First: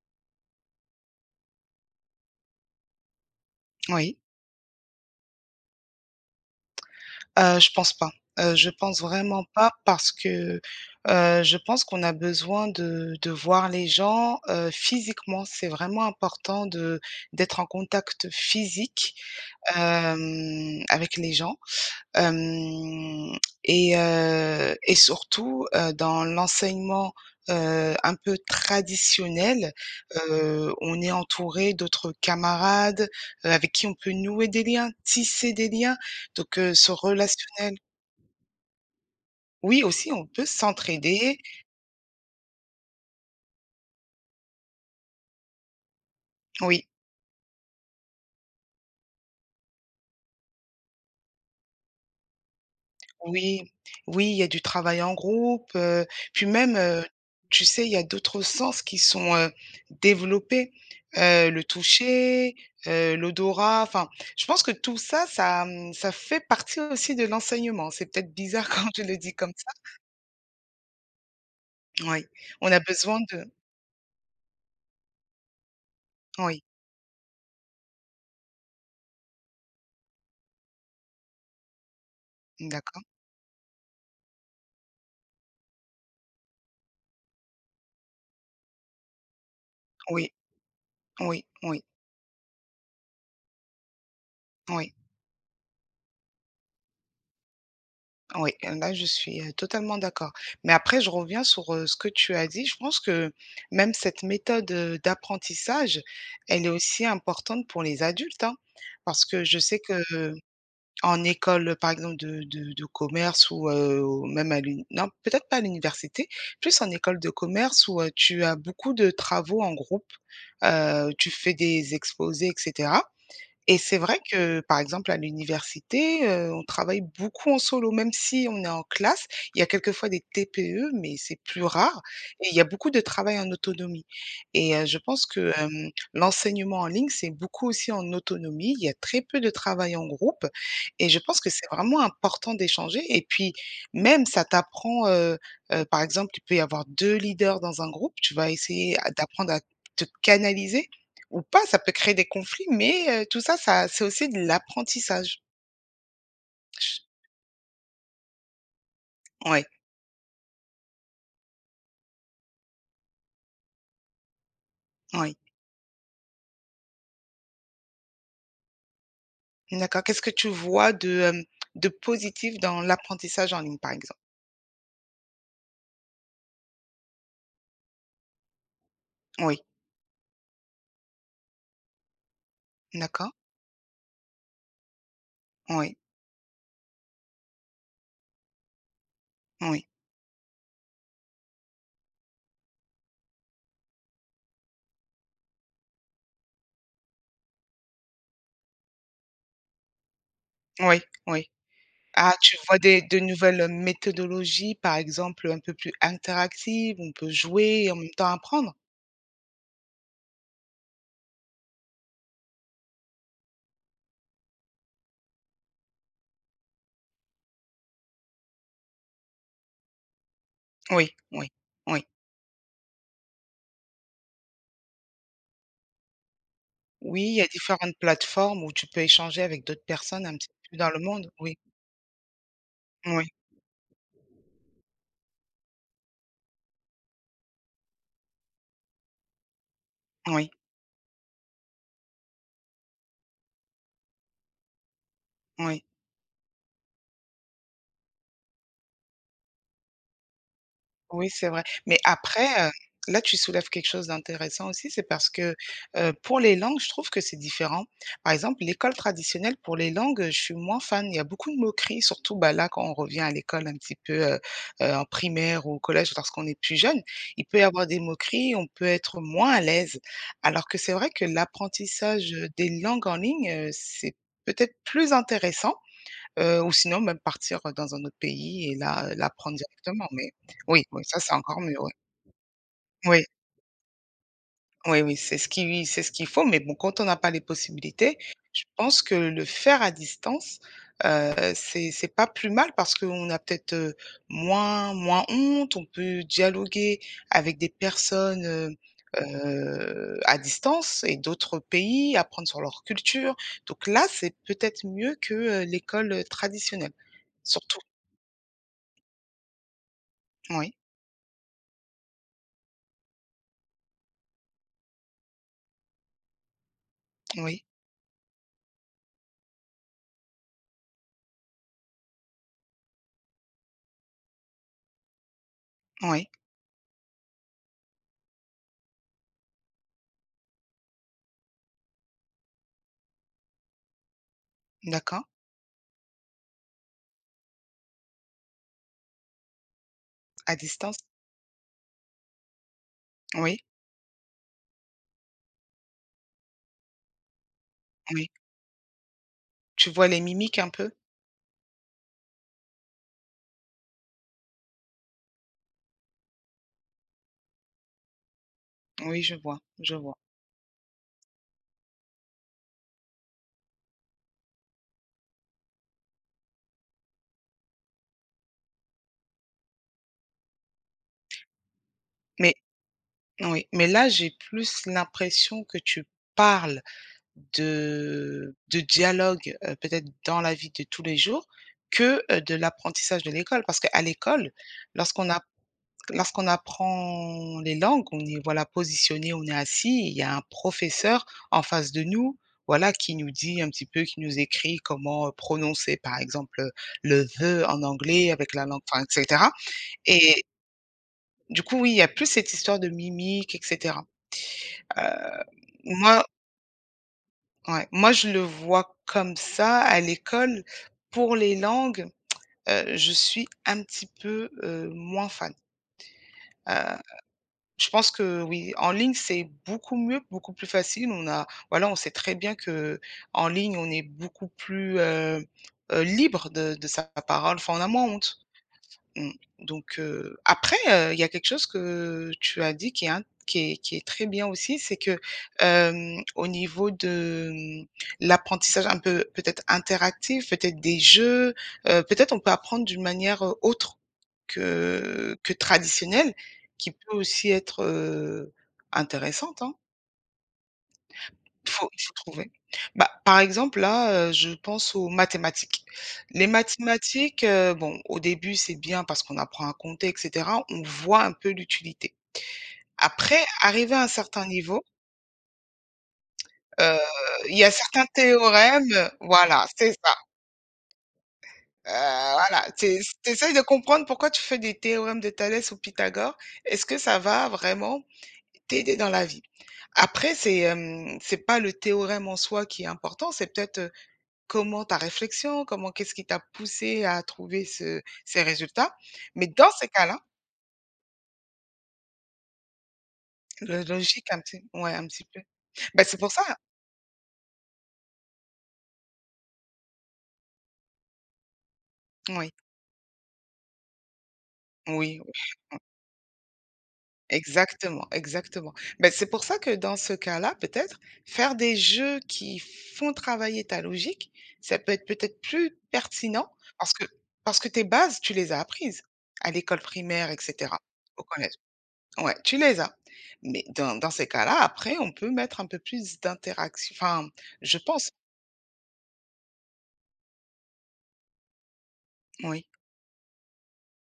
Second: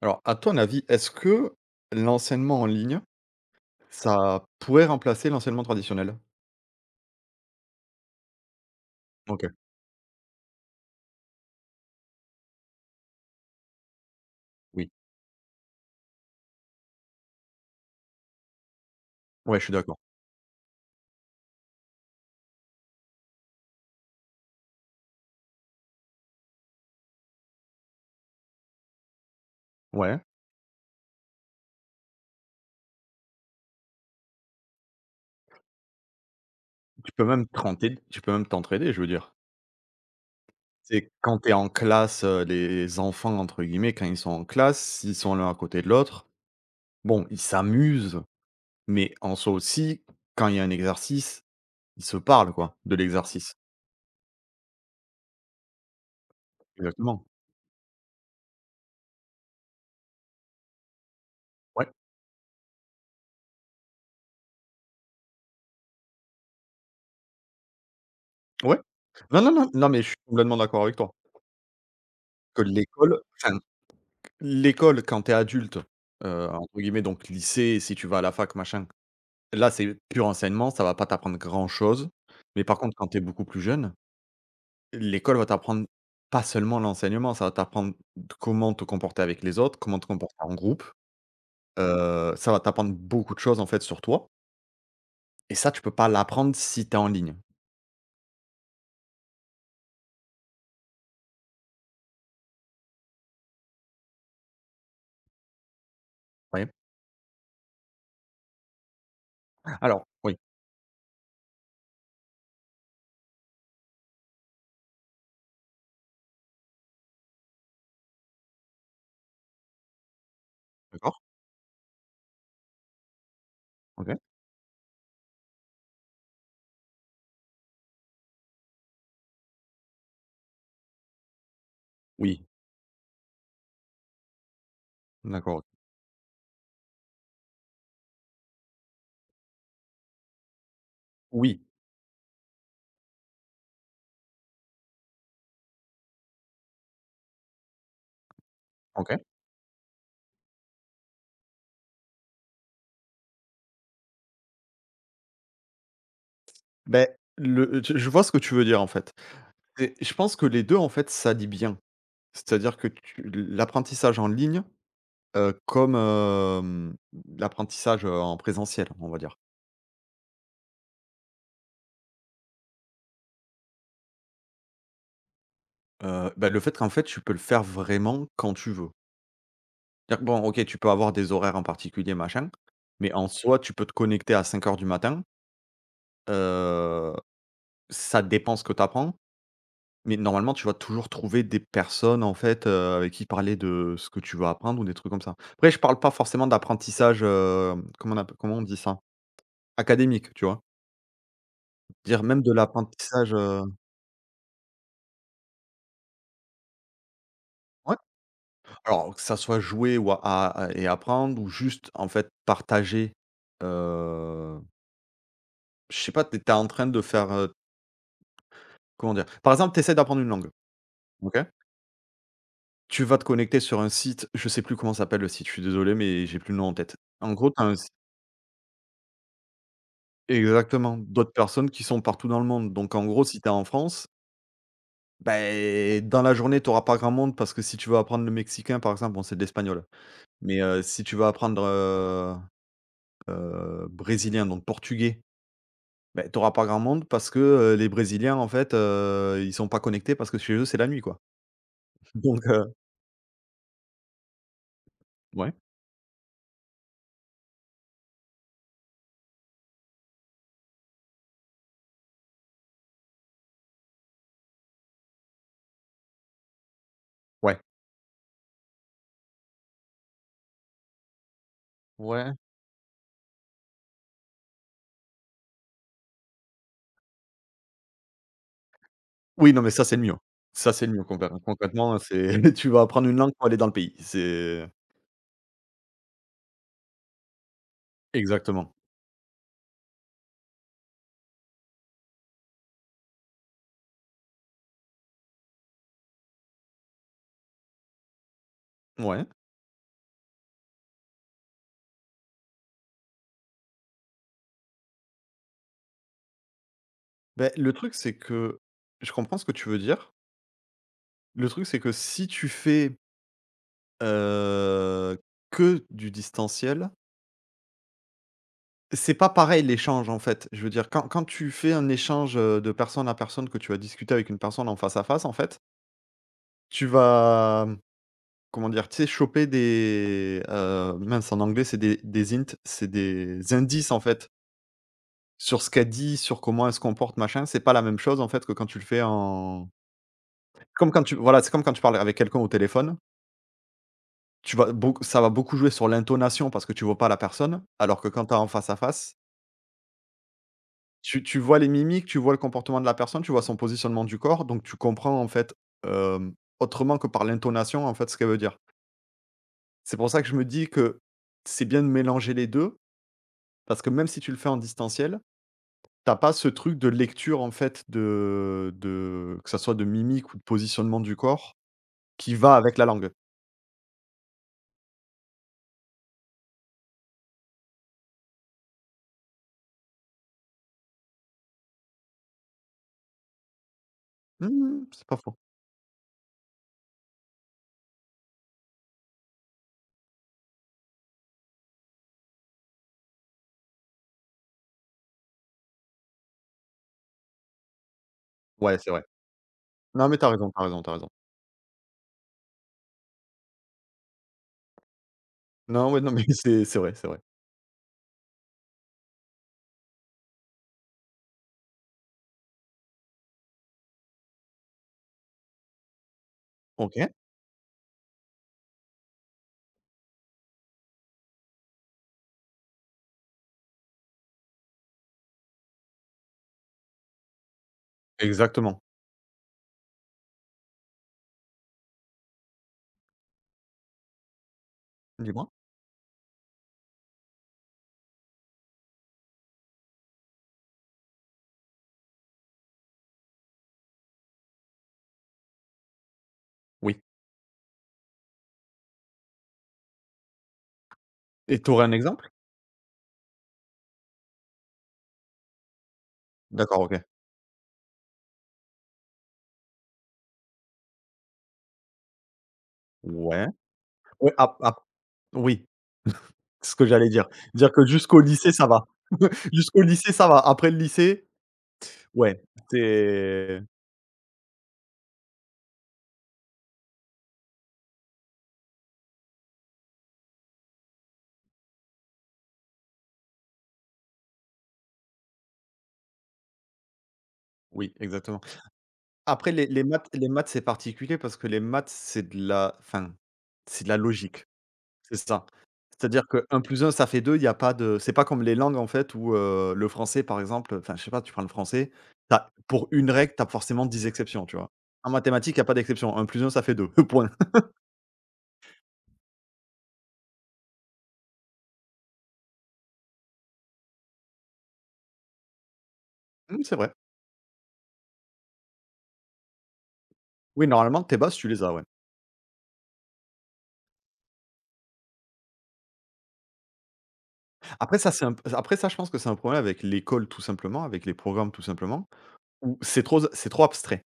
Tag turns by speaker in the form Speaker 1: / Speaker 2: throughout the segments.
Speaker 1: Alors, à ton avis, est-ce que l'enseignement en ligne,
Speaker 2: Oui,
Speaker 1: ça pourrait remplacer l'enseignement traditionnel?
Speaker 2: je pense pas. Je pense
Speaker 1: OK,
Speaker 2: vraiment pas parce que, je pense qu'on a besoin de voir les gens,
Speaker 1: oui.
Speaker 2: physiquement. C'est vraiment important de d'être en contact physique,
Speaker 1: Ouais, je suis d'accord.
Speaker 2: avec les gens. Hem Et surtout, dans l'enseignement, un peu traditionnel,
Speaker 1: Ouais.
Speaker 2: on est entouré d'autres camarades, avec qui on peut nouer des liens, tisser des liens. Donc, ce
Speaker 1: Tu peux même
Speaker 2: relationnel
Speaker 1: t'entraider tu peux même t'entraider, je veux dire.
Speaker 2: oui aussi, on peut
Speaker 1: C'est
Speaker 2: s'entraider.
Speaker 1: quand tu es en classe, les «enfants» entre guillemets, quand ils sont en classe, ils sont l'un à côté de l'autre,
Speaker 2: Oui.
Speaker 1: bon, ils s'amusent, mais en soi aussi, quand il y a un exercice, ils se parlent quoi, de l'exercice.
Speaker 2: Oui, oui, il y a du travail en groupe, puis même,
Speaker 1: Exactement.
Speaker 2: tu sais, il y a d'autres sens qui sont, développés, le
Speaker 1: Ouais,
Speaker 2: toucher, l'odorat, enfin, je pense que tout ça, ça, ça fait partie aussi de l'enseignement. C'est peut-être bizarre
Speaker 1: ouais.
Speaker 2: quand je le dis
Speaker 1: Non, non,
Speaker 2: comme
Speaker 1: non,
Speaker 2: ça.
Speaker 1: non, mais je suis complètement d'accord avec toi.
Speaker 2: Oui,
Speaker 1: Que
Speaker 2: on a besoin
Speaker 1: l'école
Speaker 2: de
Speaker 1: enfin L'école quand t'es adulte,
Speaker 2: oui,
Speaker 1: entre guillemets donc lycée, si tu vas à la fac machin, là c'est pur enseignement, ça va pas t'apprendre grand chose. Mais par contre
Speaker 2: d'accord.
Speaker 1: quand t'es beaucoup plus jeune, l'école va t'apprendre pas seulement l'enseignement, ça va t'apprendre d comment te comporter avec les autres, comment te
Speaker 2: Oui,
Speaker 1: comporter en groupe,
Speaker 2: oui, oui, oui,
Speaker 1: ça va t'apprendre beaucoup de choses en fait sur toi
Speaker 2: oui.
Speaker 1: et ça tu peux pas l'apprendre si t'es en ligne,
Speaker 2: Oui, là, je suis, totalement d'accord. Mais après, je reviens sur, ce que tu as dit. Je pense que même cette méthode, d'apprentissage, elle
Speaker 1: ouais.
Speaker 2: est aussi importante pour les adultes, hein. Parce que je sais que
Speaker 1: Alors oui,
Speaker 2: en école, par exemple, de commerce ou même à l'uni non, peut-être pas à l'université, plus en école de commerce où, tu as beaucoup de travaux en groupe,
Speaker 1: d'accord,
Speaker 2: tu fais des exposés etc. Et c'est
Speaker 1: OK.
Speaker 2: vrai que, par exemple, à l'université, on travaille beaucoup en solo, même si on est en classe, il y a quelquefois des TPE, mais c'est plus rare
Speaker 1: Oui,
Speaker 2: et il y a beaucoup de travail en autonomie et je pense que,
Speaker 1: d'accord, OK.
Speaker 2: l'enseignement en ligne, c'est beaucoup aussi en autonomie. Il y a très peu de travail en groupe et je pense que
Speaker 1: Oui,
Speaker 2: c'est vraiment important d'échanger et puis même ça t'apprend, par exemple, il peut y avoir 2 leaders dans un groupe, tu vas essayer à
Speaker 1: OK.
Speaker 2: d'apprendre à te canaliser ou pas, ça peut créer des conflits, mais tout ça, ça c'est aussi de l'apprentissage.
Speaker 1: Ben le je vois ce que tu veux dire en fait.
Speaker 2: Oui,
Speaker 1: Et je pense que les 2 en fait ça dit bien. C'est-à-dire que tu l'apprentissage en ligne, comme, l'apprentissage, en présentiel, on va dire.
Speaker 2: oui. D'accord. Qu'est-ce que tu vois de, de positif dans l'apprentissage en ligne, par exemple?
Speaker 1: Bah, le fait qu'en fait, tu peux le faire vraiment quand tu veux.
Speaker 2: Oui,
Speaker 1: C'est-à-dire que bon, OK, tu peux avoir des horaires en particulier, machin, mais en
Speaker 2: d'accord.
Speaker 1: soi, tu peux te connecter à 5 heures du matin,
Speaker 2: Oui,
Speaker 1: heu, ça dépend ce que tu apprends,
Speaker 2: oui,
Speaker 1: mais normalement, tu vas toujours trouver des personnes, en fait, avec qui parler de ce que tu veux apprendre ou des trucs comme ça. Après, je parle pas forcément d'apprentissage, comment on dit ça? Académique, tu vois?
Speaker 2: oui, oui.
Speaker 1: Dire
Speaker 2: Ah,
Speaker 1: même de
Speaker 2: tu vois des de
Speaker 1: l'apprentissage,
Speaker 2: nouvelles, méthodologies, par exemple, un peu plus interactives, on peut jouer et
Speaker 1: ouais,
Speaker 2: en même temps apprendre?
Speaker 1: alors que ça soit jouer ou à et apprendre ou juste en fait partager, heu, je sais pas, tu es en train de faire, comment dire? Par exemple, tu essaies d'apprendre une langue,
Speaker 2: Oui,
Speaker 1: OK?
Speaker 2: oui, oui.
Speaker 1: Tu vas te connecter sur un site, je sais plus comment s'appelle le site, je suis désolé, mais j'ai plus le nom en tête.
Speaker 2: Oui,
Speaker 1: En
Speaker 2: il y a
Speaker 1: gros, tu as si
Speaker 2: différentes plateformes où tu peux échanger avec d'autres personnes un petit peu dans
Speaker 1: exactement,
Speaker 2: le monde.
Speaker 1: d'autres
Speaker 2: Oui,
Speaker 1: personnes qui sont partout dans le monde, donc en gros,
Speaker 2: oui,
Speaker 1: si tu es en France, ben dans la journée, tu auras pas grand monde parce que si tu veux apprendre le mexicain, par exemple, bon, c'est de l'espagnol,
Speaker 2: oui,
Speaker 1: mais si tu veux apprendre, brésiliens, donc portugais,
Speaker 2: oui.
Speaker 1: beh, tu pas grand monde parce que, les brésiliens, en fait, ils sont pas connectés parce que chez eux, c'est la nuit, quoi.
Speaker 2: Oui, c'est vrai. Mais
Speaker 1: Donc
Speaker 2: après, là, tu soulèves quelque chose d'intéressant aussi, c'est parce
Speaker 1: ouais,
Speaker 2: que, pour les langues, je trouve que c'est différent. Par exemple, l'école traditionnelle, pour les langues, je suis moins fan. Il y a beaucoup de moqueries, surtout, bah, là, quand on revient à l'école un petit peu, en primaire ou au collège, lorsqu'on est plus jeune, il
Speaker 1: ouais.
Speaker 2: peut y avoir des moqueries, on peut être moins à l'aise. Alors que c'est vrai que l'apprentissage,
Speaker 1: Ouais.
Speaker 2: des langues en ligne, c'est peut-être plus intéressant. Ou sinon même partir, dans un autre pays et là,
Speaker 1: Oui,
Speaker 2: l'apprendre
Speaker 1: non, mais ça, c'est le
Speaker 2: directement,
Speaker 1: mieux.
Speaker 2: mais
Speaker 1: Ça,
Speaker 2: oui,
Speaker 1: c'est le
Speaker 2: oui,
Speaker 1: mieux
Speaker 2: ça,
Speaker 1: concrè
Speaker 2: c'est encore mieux, oui.
Speaker 1: concrètement, c'est tu vas apprendre une
Speaker 2: Oui,
Speaker 1: langue pour aller dans le pays. C'est
Speaker 2: oui, oui, c'est ce qui c'est ce qu'il faut, mais bon, quand on n'a pas les possibilités, je
Speaker 1: exactement.
Speaker 2: pense que le faire à distance, c'est pas plus mal parce qu'on a peut-être, moins honte, on peut dialoguer avec des personnes,
Speaker 1: Ouais.
Speaker 2: à distance et d'autres pays, apprendre sur leur culture, donc là, c'est peut-être mieux que, l'école, traditionnelle,
Speaker 1: Beh, le
Speaker 2: surtout.
Speaker 1: truc, c'est que je comprends ce que tu veux dire.
Speaker 2: Oui.
Speaker 1: Le truc, c'est que si tu fais, heu, que du distanciel.
Speaker 2: Oui,
Speaker 1: C'est pas pareil l'échange en fait. Je veux dire quand tu fais un échange, de personne à personne, que tu vas discuter avec une personne en face à face en fait,
Speaker 2: oui,
Speaker 1: tu vas, comment dire? Tu sais choper des, mince en anglais c'est des indices en fait,
Speaker 2: d'accord.
Speaker 1: sur ce qu'elle dit, sur comment elle se comporte machin. C'est pas la même chose en fait que quand tu le fais en
Speaker 2: À
Speaker 1: comme
Speaker 2: distance?
Speaker 1: quand tu voilà, c'est comme quand tu parles avec quelqu'un au téléphone,
Speaker 2: Oui,
Speaker 1: tu vas beaucoup ça va beaucoup jouer sur l'intonation parce que tu vois pas la personne, alors que quand
Speaker 2: oui.
Speaker 1: tu es en face à face.
Speaker 2: Tu vois les mimiques un peu?
Speaker 1: Tu vois les mimiques, tu vois le comportement de la personne, tu vois son positionnement du corps, donc tu comprends en fait, hem, autrement que par l'intonation en fait ce qu'elle veut dire.
Speaker 2: Oui, je vois, je
Speaker 1: C'est pour
Speaker 2: vois.
Speaker 1: ça que je me dis que c'est bien de mélanger les 2 parce que même si tu le fais en distanciel, t'as pas ce truc de lecture en fait de que ça soit de mimique ou de positionnement du corps qui
Speaker 2: Mais
Speaker 1: va avec la langue.
Speaker 2: oui, mais là, j'ai plus l'impression que tu parles de dialogue, peut-être dans la vie de tous les jours que, de l'apprentissage de l'école. Parce qu'à
Speaker 1: Mmh,
Speaker 2: l'école,
Speaker 1: mmh, c'est pas
Speaker 2: lorsqu'on
Speaker 1: faux.
Speaker 2: lorsqu'on apprend les langues, on est voilà positionné, on est assis et il y a un professeur en face de nous, voilà, qui nous dit un petit peu, qui nous écrit comment, prononcer par exemple, le the en anglais avec la
Speaker 1: Ouais,
Speaker 2: langue
Speaker 1: c'est vrai.
Speaker 2: enfin et cetera
Speaker 1: Non, mais t'as
Speaker 2: et
Speaker 1: raison, t'as raison, t'as raison.
Speaker 2: du coup, oui, il y a plus cette histoire de mimique et cetera. Heu,
Speaker 1: Non, ouais, non, mais
Speaker 2: Moi,
Speaker 1: c'est vrai, c'est vrai.
Speaker 2: ouais, moi je le vois comme ça à l'école. Pour les langues, je suis un petit peu, moins fan. Heu
Speaker 1: OK,
Speaker 2: Je pense que oui, en ligne, c'est beaucoup mieux, beaucoup plus facile. On a voilà, on sait très bien que en ligne, on est beaucoup plus, libre de sa parole. Enfin, on a moins honte.
Speaker 1: exactement.
Speaker 2: Mmh. Donc après, il y a quelque chose que tu as dit qui est int qui est très bien aussi, c'est que,
Speaker 1: Dis-moi?
Speaker 2: au niveau de, l'apprentissage un peu peut-être interactif, peut-être des jeux, peut-être on peut apprendre d'une manière, autre que traditionnelle, qui
Speaker 1: Oui
Speaker 2: peut aussi être, intéressante, hein.
Speaker 1: et
Speaker 2: Il
Speaker 1: t'aurais
Speaker 2: faut
Speaker 1: un
Speaker 2: il faut
Speaker 1: exemple?
Speaker 2: trouver. Bah, par exemple, là, je pense aux mathématiques. Les
Speaker 1: D'accord, OK.
Speaker 2: mathématiques, bon, au début, c'est bien parce qu'on apprend à compter et cetera, on voit un peu l'utilité. Après,
Speaker 1: Ouais.
Speaker 2: arrivé à un
Speaker 1: Ouais,
Speaker 2: certain
Speaker 1: ap ap
Speaker 2: niveau,
Speaker 1: oui, c'est ce que
Speaker 2: heu,
Speaker 1: j'allais dire.
Speaker 2: il y a
Speaker 1: Dire que
Speaker 2: certains
Speaker 1: jusqu'au lycée, ça va.
Speaker 2: théorèmes voilà,
Speaker 1: Jusqu'au
Speaker 2: c'est
Speaker 1: lycée,
Speaker 2: ça.
Speaker 1: ça va. Après le lycée,
Speaker 2: Heu,
Speaker 1: ouais,
Speaker 2: voilà, tu essaies de
Speaker 1: c'est
Speaker 2: comprendre pourquoi tu fais des théorèmes de Thalès ou Pythagore. Est-ce que ça va vraiment t'aider dans la vie? Après, c'est, c'est pas le théorème en soi qui est important, c'est peut-être, comment ta réflexion, comment qu'est-ce qui t'a poussé à trouver
Speaker 1: oui,
Speaker 2: ce
Speaker 1: exactement.
Speaker 2: ces résultats? Mais
Speaker 1: Après les
Speaker 2: dans
Speaker 1: les
Speaker 2: ces
Speaker 1: maths
Speaker 2: cas-là,
Speaker 1: les maths, c'est particulier parce que les maths, c'est de la enfin,
Speaker 2: le
Speaker 1: c'est de la
Speaker 2: logique un
Speaker 1: logique,
Speaker 2: petit ouais, un
Speaker 1: c'est
Speaker 2: petit peu.
Speaker 1: ça.
Speaker 2: Ben c'est
Speaker 1: C'est-à-dire
Speaker 2: pour ça
Speaker 1: que un plus un ça fait 2, il y a pas de c'est pas comme les langues en fait où, le français par exemple, enfin je sais pas, tu prends le français, t'as
Speaker 2: oui,
Speaker 1: pour une règle, t'as forcément 10 exceptions, tu vois? En
Speaker 2: oui, oui,
Speaker 1: mathématiques, il y a pas d'exception. Un plus un ça fait 2, point.
Speaker 2: exactement, exactement. Ben c'est pour ça que dans ce cas-là, peut-être, faire des jeux qui font travailler ta logique, ça peut être peut-être plus pertinent
Speaker 1: Mmh, c'est vrai.
Speaker 2: parce que tes bases, tu les as apprises à l'école primaire et
Speaker 1: Oui,
Speaker 2: cetera,
Speaker 1: normalement tes
Speaker 2: au
Speaker 1: bases, tu
Speaker 2: collège.
Speaker 1: les as, ouais.
Speaker 2: Ouais, tu les as. Mais dans ces cas-là, après, on peut mettre un peu plus d'interaction enfin, je
Speaker 1: Après ça,
Speaker 2: pense.
Speaker 1: c'est un p après ça, je pense que c'est un problème avec l'école tout simplement, avec les programmes tout simplement,
Speaker 2: Oui,
Speaker 1: où c'est trop abstrait.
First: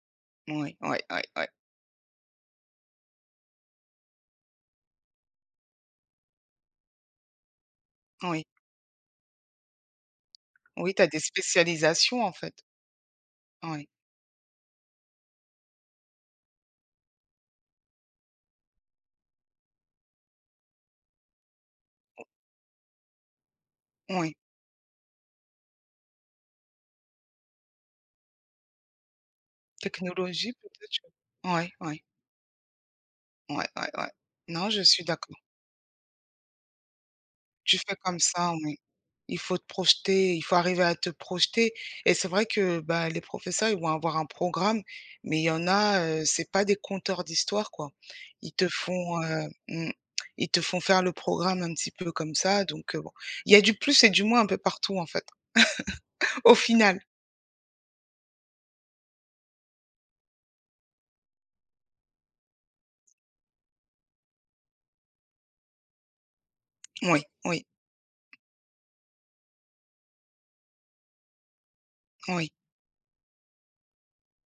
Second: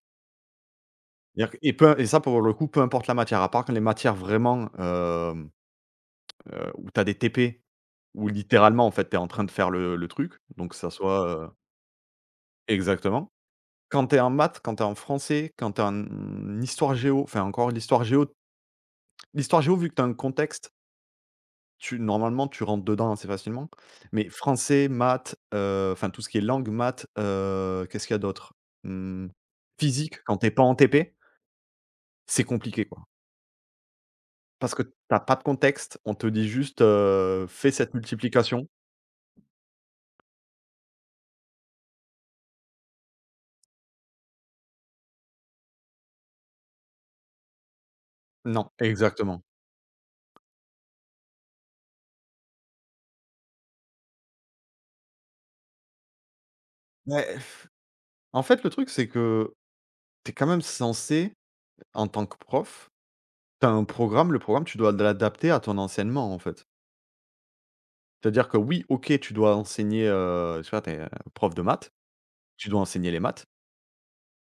Speaker 2: oui, oui, oui, oui,
Speaker 1: C'est-à-dire et ça pour le coup, peu importe la matière, à part que les matières vraiment, où tu as des TP, où
Speaker 2: oui.
Speaker 1: littéralement en fait, tu es en train de faire le truc, donc que ça
Speaker 2: Oui, tu as des
Speaker 1: soit,
Speaker 2: spécialisations, en fait.
Speaker 1: exactement.
Speaker 2: Oui,
Speaker 1: Quand tu es en maths, quand tu es en français, quand tu es en histoire géo, enfin encore l'histoire géo vu que tu as un contexte. Tu normalement, tu rentres dedans assez facilement, mais
Speaker 2: oui.
Speaker 1: français, maths, enfin tout ce qui est langue, maths, qu'est-ce qu'il y a d'autre? Mmh, physique, quand t'es
Speaker 2: Technologie,
Speaker 1: pas en
Speaker 2: peut-être, je
Speaker 1: TP,
Speaker 2: oui, oui,
Speaker 1: c'est compliqué, quoi.
Speaker 2: oui, oui. Ouais. Non,
Speaker 1: Parce que
Speaker 2: je suis
Speaker 1: t'as pas
Speaker 2: d'accord.
Speaker 1: de contexte, on te dit juste: «Fais
Speaker 2: Tu
Speaker 1: cette
Speaker 2: fais comme ça,
Speaker 1: multiplication».
Speaker 2: oui. Il faut te projeter, il faut arriver à te projeter et c'est vrai que, bah, les professeurs, ils vont avoir un programme, mais il y en a, c'est pas des conteurs d'histoire, quoi. Ils te
Speaker 1: Non,
Speaker 2: font,
Speaker 1: exactement.
Speaker 2: heu, mmh, ils te font faire le programme un petit peu comme ça, donc bon. Il y a du plus et du moins un peu partout, en fait, au final.
Speaker 1: Mais en fait, le truc, c'est que t'es quand même censé, en tant que prof. T'as un programme, le programme, tu dois l'adapter à ton enseignement, en fait.
Speaker 2: Oui, oui,
Speaker 1: C'est-à-dire que oui, OK, tu dois enseigner, je sais pas, tu es, prof de maths,
Speaker 2: oui,
Speaker 1: tu dois enseigner les maths,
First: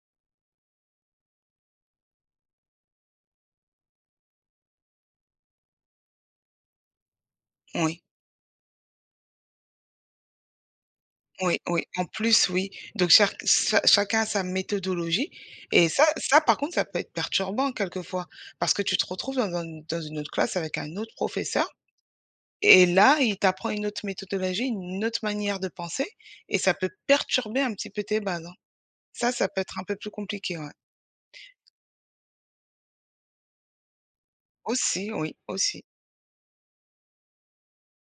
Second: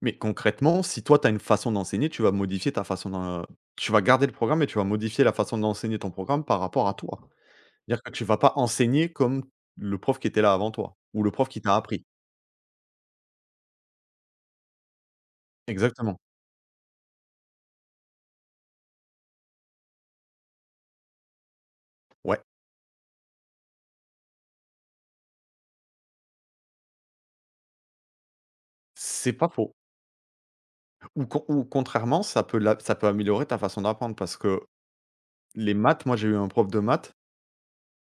Speaker 1: mais concrètement, si toi, tu as une façon d'enseigner, tu vas modifier ta façon d'en tu vas garder le programme et tu vas modifier la façon d'enseigner ton programme par rapport à toi. C'est-à-dire
Speaker 2: oui.
Speaker 1: que tu vas pas enseigner comme le prof qui était là avant toi ou le prof
Speaker 2: Oui,
Speaker 1: qui t'a
Speaker 2: oui,
Speaker 1: appris.
Speaker 2: en plus, oui. Donc chaque cha chacun a sa méthodologie et ça
Speaker 1: Exactement.
Speaker 2: ça par contre, ça peut être perturbant quelquefois parce que tu te retrouves dans une autre classe avec un autre professeur
Speaker 1: Ouais,
Speaker 2: et là, il t'apprend une autre méthodologie, une autre manière de penser et ça peut perturber un petit peu tes bases, hein.
Speaker 1: c'est
Speaker 2: Ça,
Speaker 1: pas
Speaker 2: ça peut
Speaker 1: faux.
Speaker 2: être un peu plus compliqué, ouais.
Speaker 1: Ou contrairement, ça peut améliorer ta façon d'apprendre parce que
Speaker 2: Aussi, oui,
Speaker 1: les
Speaker 2: aussi.
Speaker 1: maths, moi, j'ai eu un prof de maths.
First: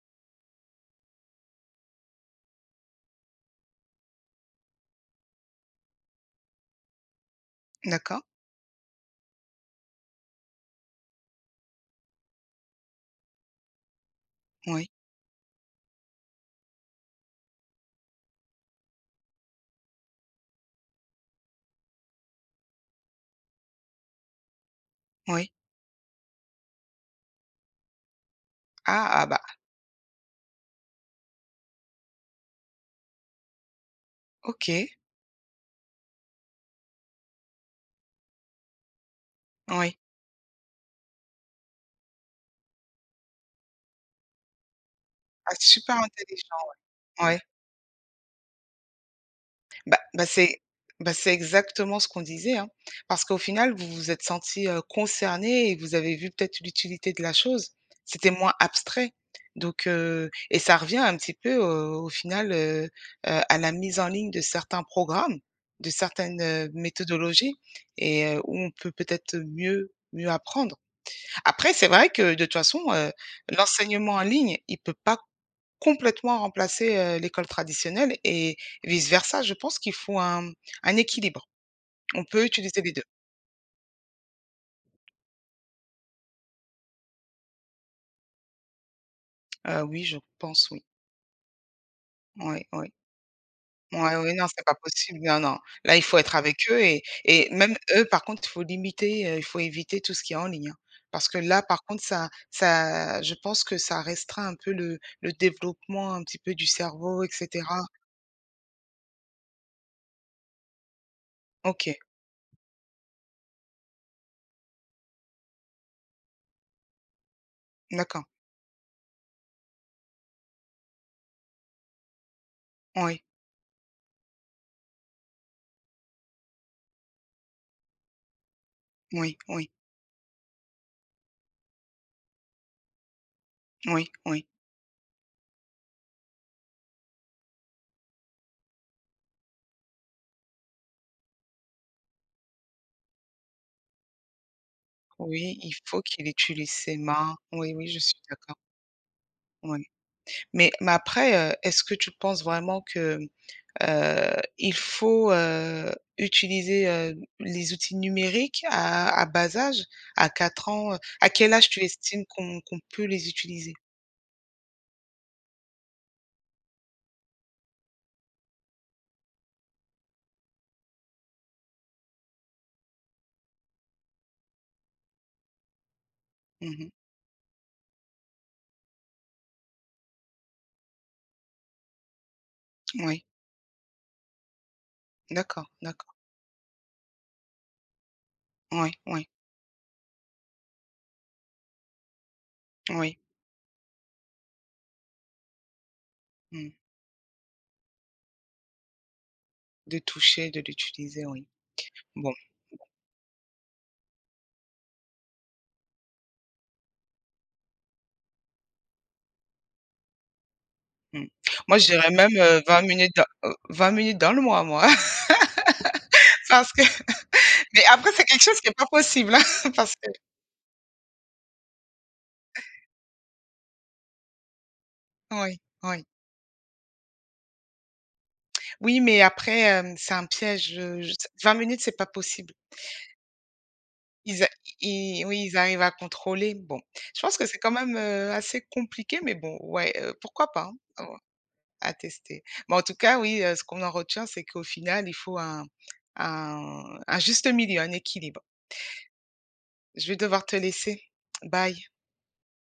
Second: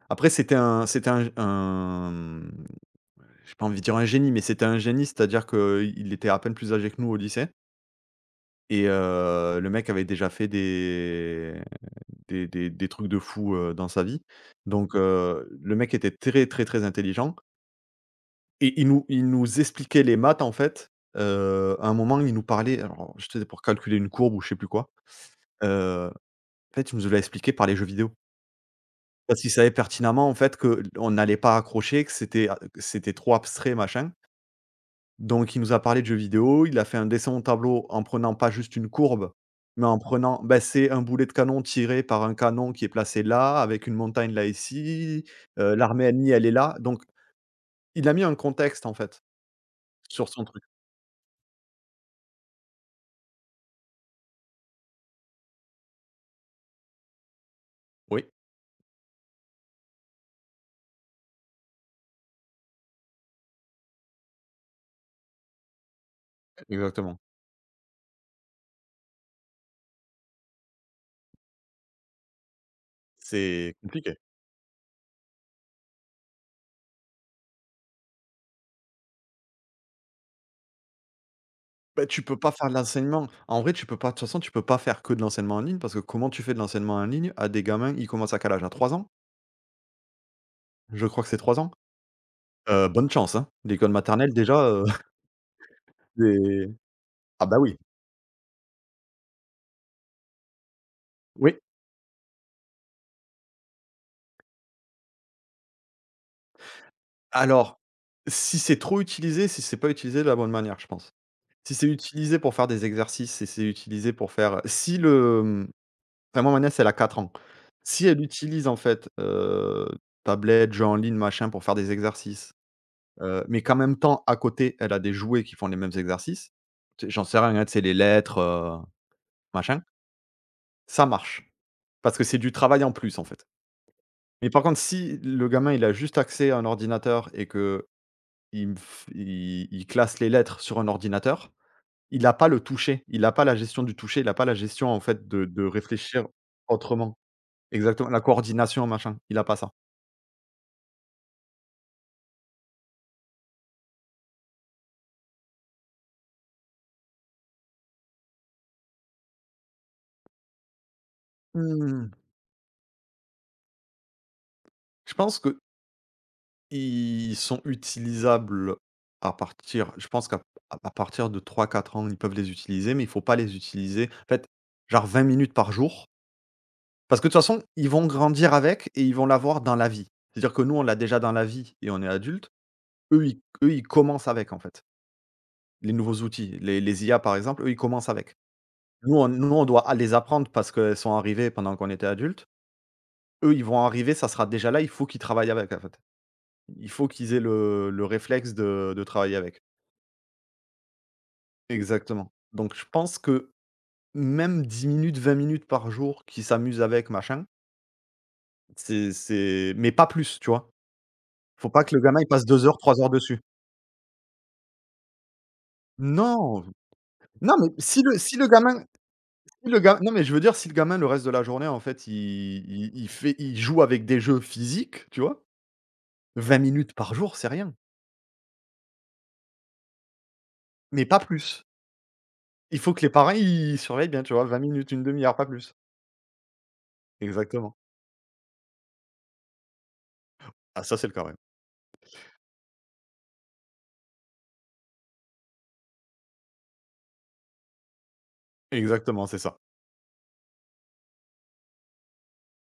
Speaker 1: Après, c'était un g un, j'ai pas envie de dire un génie, mais c'était un génie, c'est-à-dire qu'il était à peine plus âgé que nous au lycée.
Speaker 2: D'accord.
Speaker 1: Et le mec avait déjà fait des trucs de fou, dans sa vie.
Speaker 2: Oui,
Speaker 1: Donc le mec était très, très, très intelligent. Et il nous expliquait les maths, en fait, à un moment, il nous parlait alors, c'était pour calculer une courbe ou je sais plus quoi,
Speaker 2: oui.
Speaker 1: heu, en fait, il nous l'a expliqué par les jeux vidéo.
Speaker 2: Ah, ah
Speaker 1: Parce
Speaker 2: bah,
Speaker 1: qu'il savait pertinemment, en fait, qu'on n'allait pas accrocher, que c'était trop abstrait, machin.
Speaker 2: OK.
Speaker 1: Donc il nous a parlé de jeux vidéo, il a fait un dessin au tableau en prenant pas juste une courbe, mais
Speaker 2: Oui.
Speaker 1: en prenant, bah, c'est un boulet de canon tiré par un canon qui est placé là, avec une montagne là ici,
Speaker 2: Ah, super
Speaker 1: l'armée ennemie elle est
Speaker 2: intelligent,
Speaker 1: là, donc
Speaker 2: ouais. Ouais.
Speaker 1: il a mis un contexte en fait,
Speaker 2: Bah bah,
Speaker 1: sur son
Speaker 2: c'est
Speaker 1: truc.
Speaker 2: bah, c'est exactement ce qu'on disait, hein. Parce qu'au final, vous vous êtes senti concernés et vous avez vu peut-être l'utilité de la chose.
Speaker 1: Oui,
Speaker 2: C'était moins abstrait. Donc et ça revient un petit peu au final, à la mise en ligne de certains programmes, de certaines,
Speaker 1: exactement.
Speaker 2: méthodologies et où on peut peut-être mieux apprendre. Après, c'est vrai que de toute façon,
Speaker 1: C'est
Speaker 2: l'enseignement
Speaker 1: compliqué.
Speaker 2: en ligne, il peut pas complètement remplacer, l'école traditionnelle et vice versa. Je pense qu'il faut un équilibre.
Speaker 1: Bah, tu
Speaker 2: On
Speaker 1: peux
Speaker 2: peut
Speaker 1: pas faire de
Speaker 2: utiliser les deux.
Speaker 1: l'enseignement. En vrai, tu peux pas de toute façon, tu peux pas faire que de l'enseignement en ligne parce que comment tu fais de l'enseignement en ligne à des gamins? Ils commencent à quel âge? À 3 ans?
Speaker 2: Oui, je pense oui.
Speaker 1: Je crois que c'est 3 ans?
Speaker 2: Oui
Speaker 1: Heu,
Speaker 2: oui.
Speaker 1: bonne chance, hein. L'école
Speaker 2: Ouais,
Speaker 1: maternelle
Speaker 2: ouais, non, c'est
Speaker 1: déjà,
Speaker 2: pas possible. Non, non. Là, il faut être avec
Speaker 1: c'est
Speaker 2: eux et
Speaker 1: ah bah
Speaker 2: même
Speaker 1: oui.
Speaker 2: eux, par contre, il faut limiter, il faut éviter tout ce qui est en ligne, hein. Parce que
Speaker 1: Oui.
Speaker 2: là, par contre, ça je pense que ça restreint un peu le développement un petit peu du cerveau et
Speaker 1: Alors,
Speaker 2: cetera.
Speaker 1: si c'est trop utilisé, si c'est pas utilisé de la bonne manière, je pense. Si c'est
Speaker 2: OK,
Speaker 1: utilisé pour faire des exercices, si c'est utilisé pour faire si le, mmh, enfin moi ma nièce elle a 4 ans. Si elle
Speaker 2: d'accord.
Speaker 1: utilise en fait, tablette, jeux en ligne, machin pour faire des exercices,
Speaker 2: Oui,
Speaker 1: mais qu'en même temps à côté elle a des jouets qui font les mêmes exercices, tu sais, j'en sais rien, hein, c'est les lettres,
Speaker 2: oui, oui,
Speaker 1: machin, ça marche. Parce que c'est du travail en plus en fait.
Speaker 2: oui, oui.
Speaker 1: Mais par contre si le gamin il a juste accès à un ordinateur et que il me f il classe les lettres sur un ordinateur. Il n'a pas le toucher, il n'a pas la gestion du toucher, il n'a pas la gestion, en fait, de
Speaker 2: Oui,
Speaker 1: de
Speaker 2: il faut
Speaker 1: réfléchir
Speaker 2: qu'il utilise ses
Speaker 1: autrement.
Speaker 2: mains. Oui, oui, je
Speaker 1: Exactement,
Speaker 2: suis
Speaker 1: la
Speaker 2: d'accord.
Speaker 1: coordination, machin, il n'a pas ça.
Speaker 2: Oui. Mais après, est-ce que tu penses vraiment que, heu, il faut, utiliser, les outils numériques à bas âge? À 4 ans, à quel âge tu
Speaker 1: Mmh.
Speaker 2: estimes qu'on peut les utiliser?
Speaker 1: Je pense que ils sont utilisables à partir je pense qu'à à partir de trois quatre ans, ils peuvent les utiliser, mais il faut pas les utiliser en fait, genre 20 minutes par jour.
Speaker 2: Mmh.
Speaker 1: Parce que de toute façon, ils vont grandir avec et ils vont l'avoir dans la vie. C'est-à-dire que nous, on l'a déjà dans la vie et on est adulte. Eux,
Speaker 2: Oui,
Speaker 1: ils commencent avec, en fait.
Speaker 2: d'accord,
Speaker 1: Les
Speaker 2: d'accord.
Speaker 1: nouveaux outils, les IA par exemple, eux, ils commencent avec.
Speaker 2: Oui,
Speaker 1: Nous
Speaker 2: oui,
Speaker 1: on nous on doit les apprendre parce qu'elles sont arrivées pendant qu'on était adultes.
Speaker 2: oui.
Speaker 1: Eux, ils vont arriver, ça sera déjà là, il faut qu'ils travaillent avec, en fait.
Speaker 2: Mmh.
Speaker 1: Il faut qu'ils aient le réflexe de travailler avec.
Speaker 2: De toucher, de l'utiliser, oui.
Speaker 1: Exactement.
Speaker 2: Bon,
Speaker 1: Donc je pense que même 10 minutes, 20 minutes par jour qu'ils s'amusent avec machin, c'est mais pas plus, tu vois?
Speaker 2: mmh.
Speaker 1: Faut
Speaker 2: Moi,
Speaker 1: pas
Speaker 2: je
Speaker 1: que le
Speaker 2: dirais
Speaker 1: gamin il
Speaker 2: même,
Speaker 1: passe 2 heures,
Speaker 2: 20
Speaker 1: 3 heures
Speaker 2: minutes dans,
Speaker 1: dessus.
Speaker 2: 20 minutes dans le mois, moi.
Speaker 1: Non,
Speaker 2: Parce que
Speaker 1: non mais
Speaker 2: Mais
Speaker 1: si
Speaker 2: après,
Speaker 1: le
Speaker 2: c'est
Speaker 1: si
Speaker 2: quelque
Speaker 1: le
Speaker 2: chose qui est
Speaker 1: gamin.
Speaker 2: pas possible,
Speaker 1: Si
Speaker 2: hein,
Speaker 1: Le
Speaker 2: parce
Speaker 1: ga
Speaker 2: que
Speaker 1: non, mais je veux dire, si le gamin, le reste de la journée, en fait, il joue avec des jeux physiques, tu vois?
Speaker 2: oui, oui.
Speaker 1: Vingt minutes par jour, c'est rien,
Speaker 2: Oui, mais après, c'est un piège,
Speaker 1: mais
Speaker 2: je
Speaker 1: pas
Speaker 2: 20
Speaker 1: plus.
Speaker 2: minutes, c'est pas possible.
Speaker 1: Il faut que les parents, ils surveillent bien, tu
Speaker 2: Ils
Speaker 1: vois?
Speaker 2: a
Speaker 1: Vingt minutes, une demi
Speaker 2: ils
Speaker 1: heure, pas
Speaker 2: Oui, ils
Speaker 1: plus.
Speaker 2: arrivent à contrôler. Bon, je pense que c'est quand
Speaker 1: Exactement.
Speaker 2: même, assez compliqué, mais bon, ouais, pourquoi pas, hein,
Speaker 1: Ah ça, c'est
Speaker 2: ah
Speaker 1: le
Speaker 2: ouais,
Speaker 1: cas, ouais.
Speaker 2: à tester. Mais en tout cas, oui, ce qu'on en retient, c'est qu'au final, il faut un juste milieu, un équilibre.
Speaker 1: Exactement, c'est ça.
Speaker 2: Je vais devoir te laisser. Bye.